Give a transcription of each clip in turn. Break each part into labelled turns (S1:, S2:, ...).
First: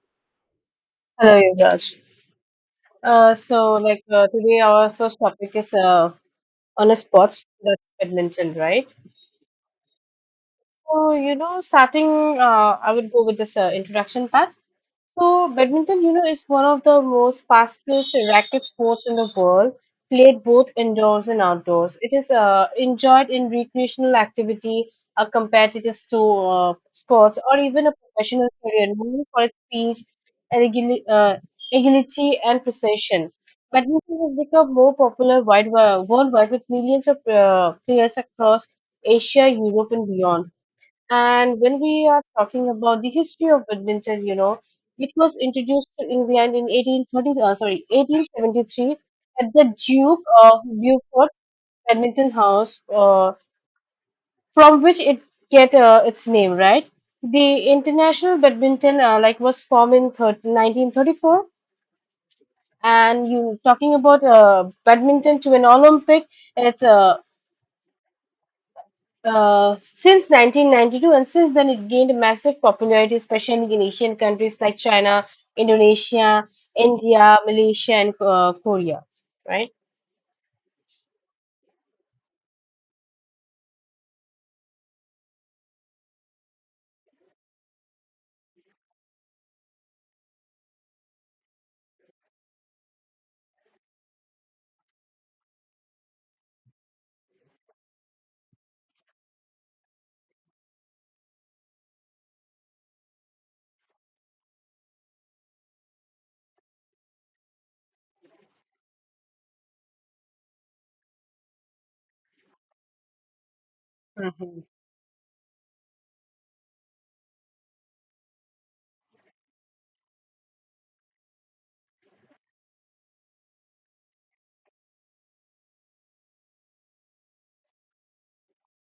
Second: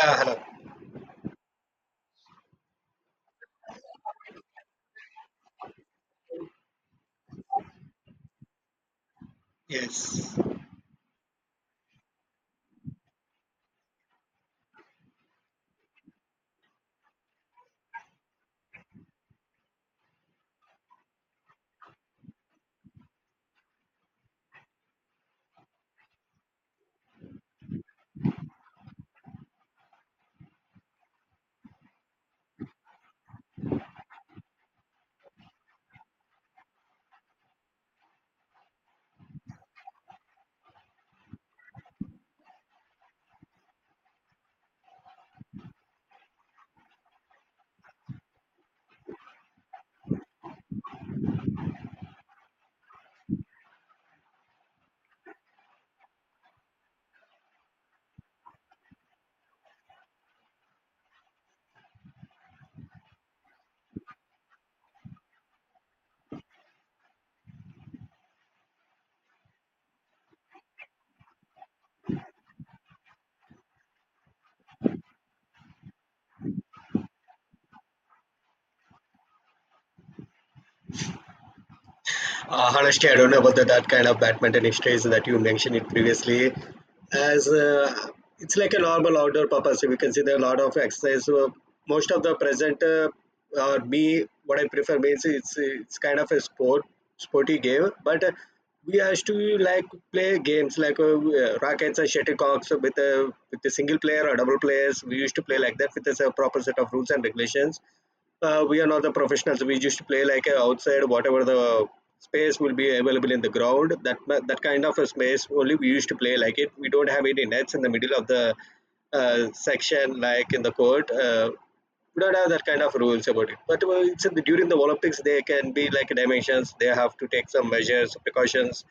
S1: Yeah, hello.
S2: Hello, Yuvraj. So, like today, our first topic is on a sports that's badminton, right?
S1: Yes.
S2: So, starting, I would go with this introduction part. So badminton, is one of the most fastest racket sports in the world, played both indoors and outdoors. It is enjoyed in recreational activity, a competitive sports, or even a professional career, known for its speed, agili- uh, agility, and precision. Badminton has become more popular worldwide with millions of players across Asia, Europe, and beyond. And when we are talking about the history of badminton, it was introduced to England in 1873 at the Duke of Beaufort Badminton House, from which it get its name, right? The international badminton like was formed in 1934, and you talking about badminton to an Olympic, it's since 1992, and since then it gained massive popularity, especially in Asian countries like China, Indonesia, India, Malaysia, and Korea, right?
S1: Honestly, I don't know about that kind of badminton exercise that you mentioned it previously. As It's like a normal outdoor purpose, we can see there are a lot of exercise. So most of the present or me, what I prefer means it's kind of a sport, sporty game. But we has to like play games like rackets and shuttlecocks with a single player or double players. We used to play like that with a proper set of rules and regulations. We are not the professionals. We just play like outside, whatever the space will be available in the ground. That kind of a space only we used to play like it. We don't have any nets in the middle of the section like in the court. We don't have that kind of rules about it. But it's in during the Olympics, they can be like dimensions. They have to take some measures, precautions.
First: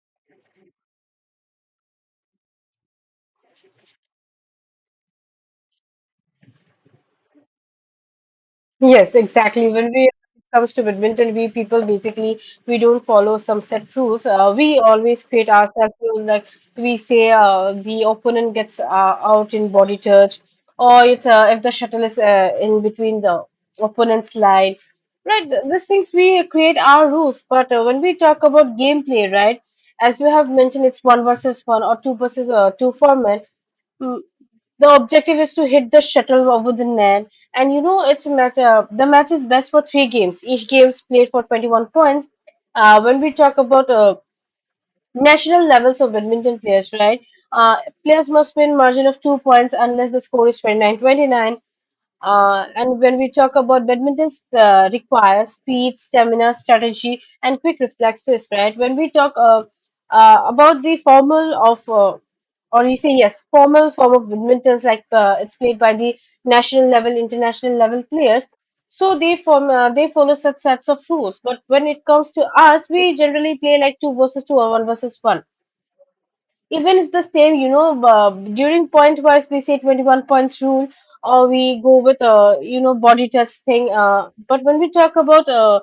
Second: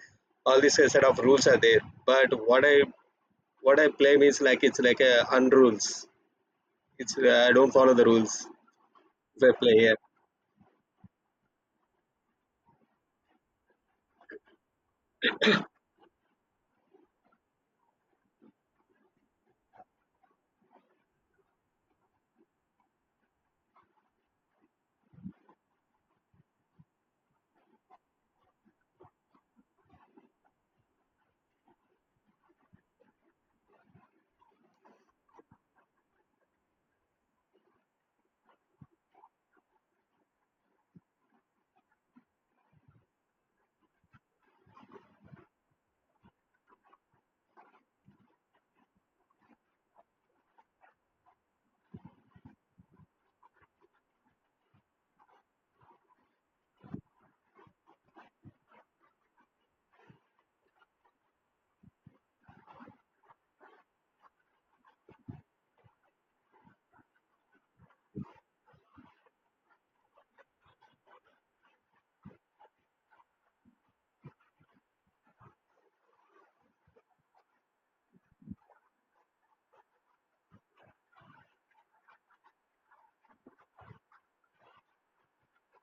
S1: All this set of rules are there. But what I play means like it's like a unrules. It's I don't follow the rules
S2: Yes,
S1: if I
S2: exactly.
S1: play
S2: When
S1: here.
S2: we when it comes to badminton, we people basically we don't follow some set rules. We always create ourselves rules like we say the opponent gets out in body touch, or it's if the shuttle is in between the opponent's line, right? These things we create our rules. But when we talk about gameplay, right? As you have mentioned, it's one versus one or two versus two format. Mm, the objective is to hit the shuttle over the net and it's a match. The match is best for three games. Each game's played for 21 points. When we talk about national levels of badminton players, right? Uh, Players must win margin of 2 points unless the score is 29-29. And when we talk about badminton, requires speed, stamina, strategy, and quick reflexes, right? When we talk about the formal of, or you say yes, formal form of badminton, like it's played by the national level, international level players. So they follow such sets of rules. But when it comes to us, we generally play like two versus two or one versus one even it's the same, during point wise, we say 21 points rule or we go with, body touch thing. But when we talk about uh,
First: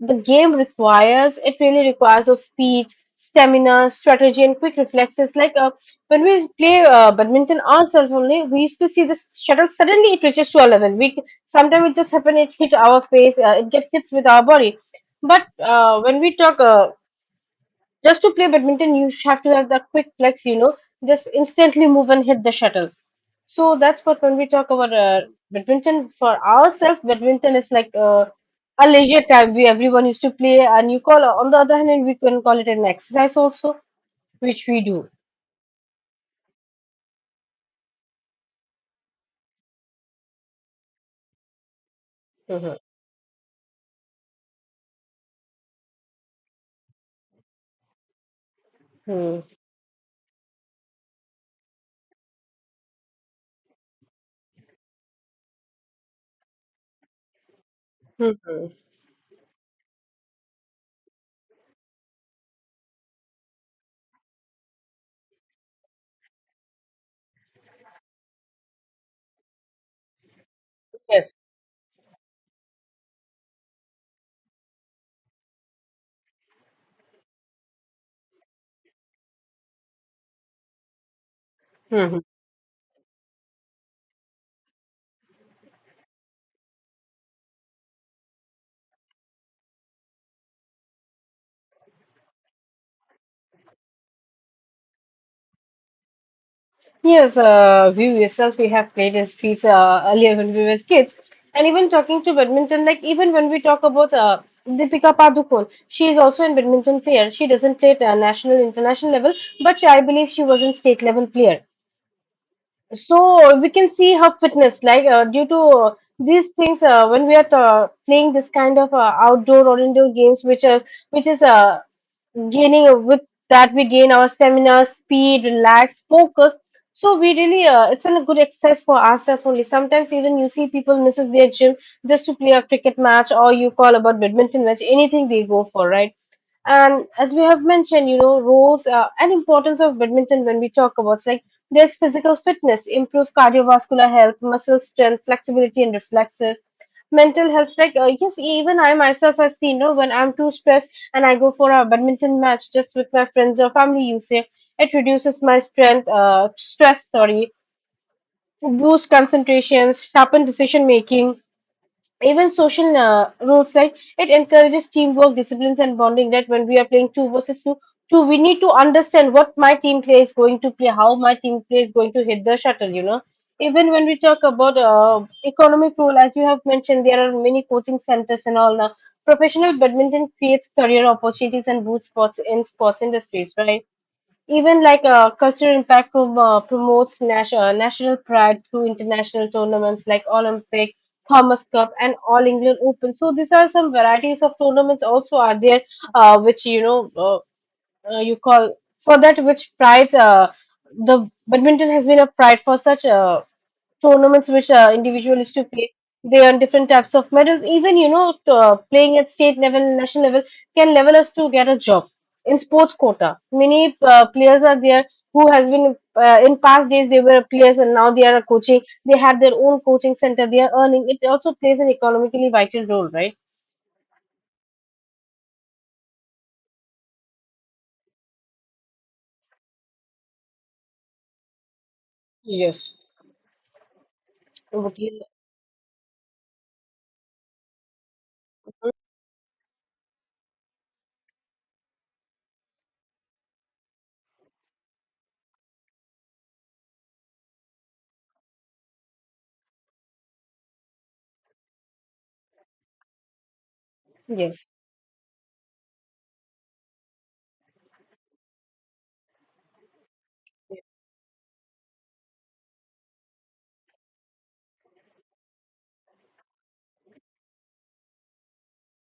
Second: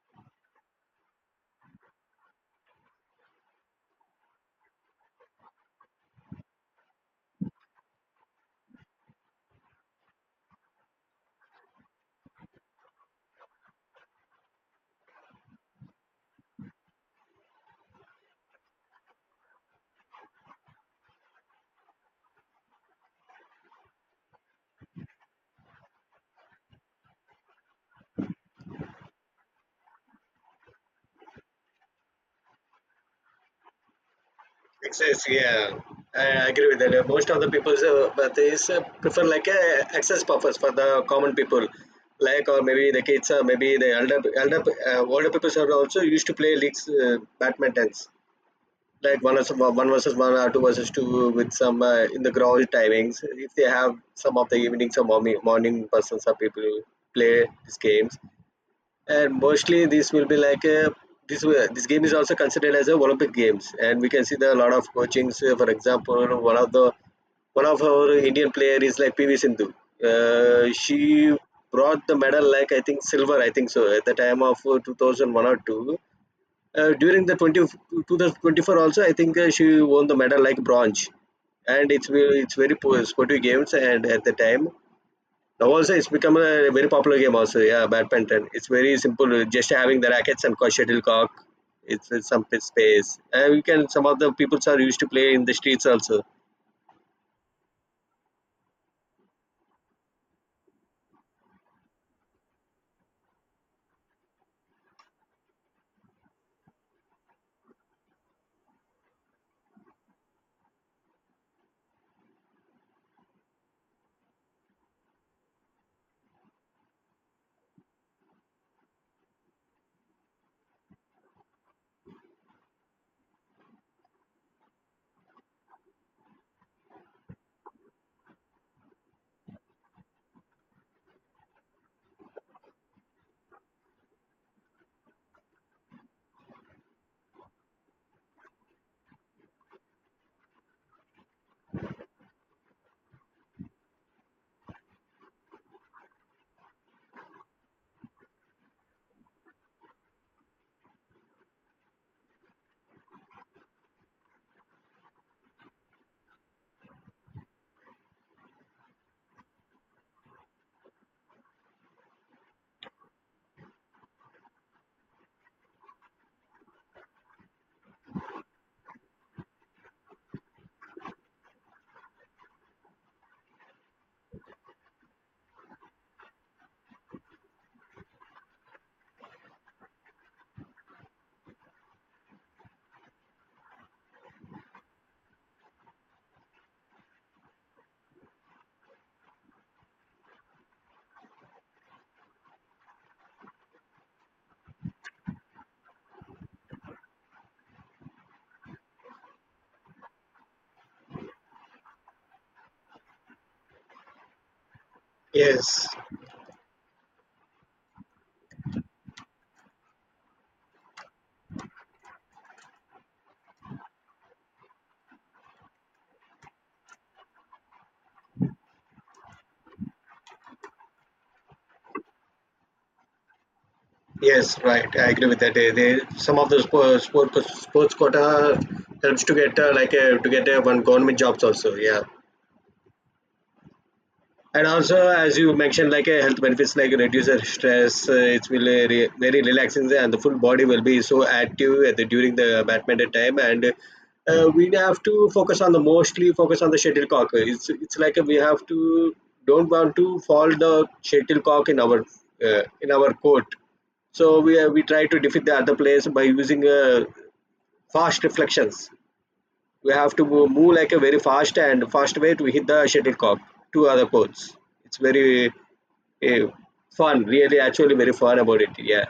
S2: the game requires, it really requires of speed, stamina, strategy, and quick reflexes. Like when we play badminton ourselves only, we used to see the shuttle suddenly it reaches to our level. We sometimes it just happen it hit our face, it gets hits with our body. But when we talk just to play badminton, you have to have that quick flex, just instantly move and hit the shuttle. So that's what when we talk about badminton for ourselves, badminton is like a leisure time we everyone used to play, and you call on the other hand, we can call it an exercise also, which we do.
S1: Access, yeah, I agree with that. Most of the people, but they prefer like a access purpose for the common people, like or
S2: Hmm.
S1: maybe the kids, or maybe the older people are also used to play leagues, badmintons, like
S2: Hmm.
S1: one versus one or two versus two with some in the ground timings. If they have some of the evenings or morning persons or people play these games,
S2: Hmm.
S1: and mostly this will be like a this game is also considered as a Olympic games, and we can see there are a lot of coachings. For example, one of our Indian player is like PV Sindhu. She
S2: Yes.
S1: brought the medal like I think silver, I think so at the time of 2001 or two. During 2024 also, I think she won the medal like bronze, and it's
S2: Hmm.
S1: ve- it's very sportive games and at the time. Now also it's become a very popular game also. Yeah, badminton. It's very simple. Just having the rackets and shuttlecock. It's some space. And you can some of the people are used to play in the streets also.
S2: Yes, you yourself, we have played in streets earlier when we were kids. And even talking to badminton, like even when we talk about Deepika Padukone, she is also a badminton player. She doesn't play at national, international level, but I believe she was in state level player, so we can see her fitness like due to these things when we are playing this kind of outdoor or indoor games, which is gaining with that, we gain our stamina, speed, relax, focus. So we really it's a good exercise for ourselves only. Sometimes even you see people misses their gym just to play a cricket match or you call about badminton match, anything they go for, right? And as we have mentioned, roles and importance of badminton, when we talk about it's like there's physical fitness, improve cardiovascular health, muscle strength, flexibility, and reflexes, mental health. Like yes, even I myself have seen, when I'm too stressed and I go for a badminton match just with my friends or family, you say it reduces my strength stress sorry boosts concentration, sharpen decision making. Even social rules like it encourages teamwork, disciplines, and bonding. That when we are playing two versus two, we need to understand what my team play is going to play, how my team play is going to hit the shuttle. Even when we talk about economic role, as you have mentioned, there are many coaching centers and all now. Professional badminton creates career opportunities and boosts sports in sports industries, right? Even like culture impact promotes national pride through international tournaments like Olympic, Thomas Cup, and All England Open. So these are some varieties of tournaments also are there, which you call for that which prides the badminton has been a pride for such tournaments which individual used to
S1: Yes,
S2: play. They earn different types of medals. Even playing at state level, national level can level us to get a job in sports quota. Many players are there who has been in past days they were players and now they are coaching. They have their own coaching center. They are earning. It also plays an economically vital role, right?
S1: yes, right. I agree with that. They some of the sports quota helps to get to get one government jobs also. Yeah.
S2: Yes.
S1: And also,
S2: Okay.
S1: as you mentioned, like a health benefits like reduces stress. It will very relaxing and the full body will be so active at during the badminton time. And we have to focus on the mostly focus on the shuttlecock. It's like we have to don't want to fall the shuttlecock in our court. So
S2: Yes.
S1: we try to defeat the other players by using fast reflections. We have to move, like a very fast and fast way to hit the shuttlecock to other courts. It's very uh, fun, really, actually, very fun about it. Yeah,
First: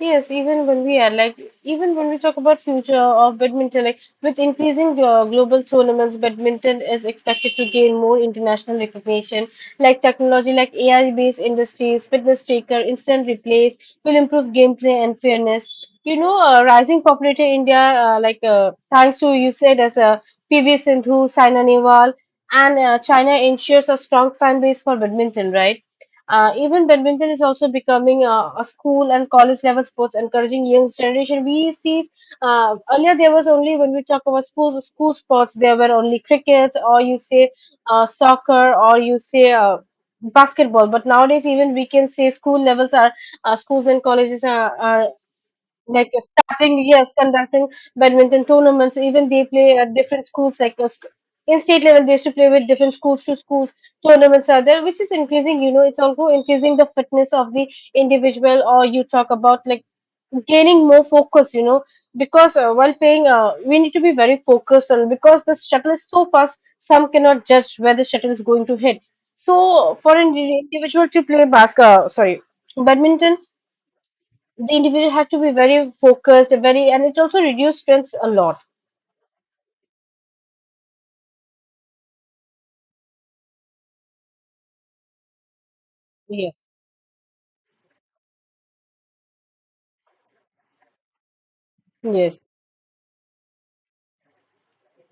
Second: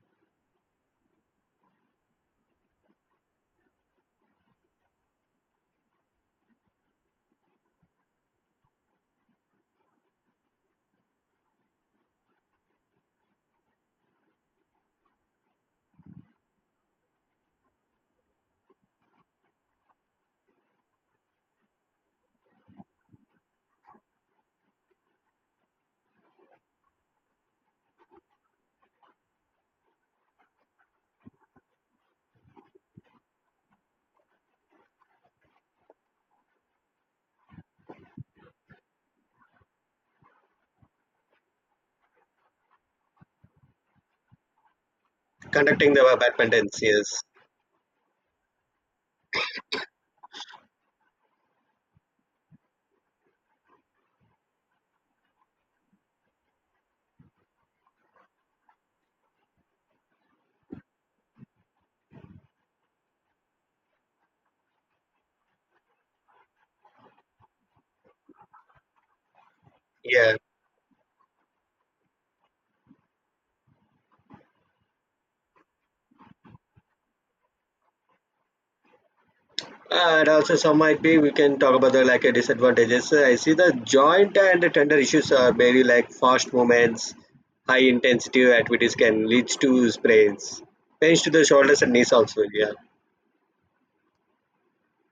S2: Yes, even when we talk about future of badminton, like with increasing global tournaments, badminton is expected to gain more international recognition. Like technology, like AI-based industries, fitness tracker, instant replays will improve gameplay and fairness. Rising popularity in India, like thanks to you said as PV Sindhu, Saina Nehwal, and China ensures a strong fan base for badminton, right? Even badminton is also becoming a school and college level sports, encouraging young generation. We see earlier there was only when we talk about school sports, there were only cricket or you say soccer or you say basketball. But nowadays, even we can say schools and colleges are
S1: conducting
S2: like
S1: the badminton.
S2: starting, yes,
S1: Yes,
S2: conducting badminton tournaments. Even they play at different schools like in state level they used to play with different schools to schools tournaments are there, which is increasing, it's also increasing the fitness of the individual, or you talk about like gaining more focus, because while playing we need to be very focused on, because the shuttle is so fast, some cannot judge where the shuttle is going to hit. So for an
S1: yeah.
S2: individual to play basketball sorry badminton, the individual had to be very focused, very, and it also reduced stress a lot.
S1: And also, some might be we can talk about the like disadvantages. I see the joint and tender issues are very like fast
S2: Yes,
S1: movements, high intensity activities can lead to sprains, pains to the shoulders and knees
S2: yes,
S1: also. Yeah,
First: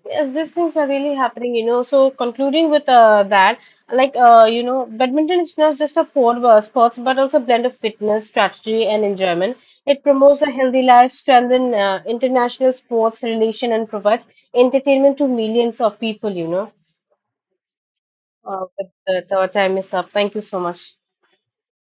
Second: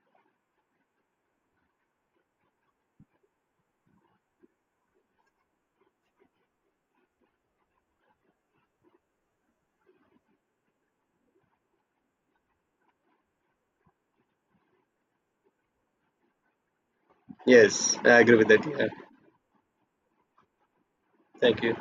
S2: yes. These things are really happening. So concluding with that, like badminton is not just a sport, but also a blend of fitness, strategy, and enjoyment. It promotes a healthy life, strengthens international sports relation, and provides entertainment to millions of people. You know.
S1: yes, I agree with that.
S2: Uh,
S1: Yeah,
S2: but the time is up. Thank you so much.
S1: thank you.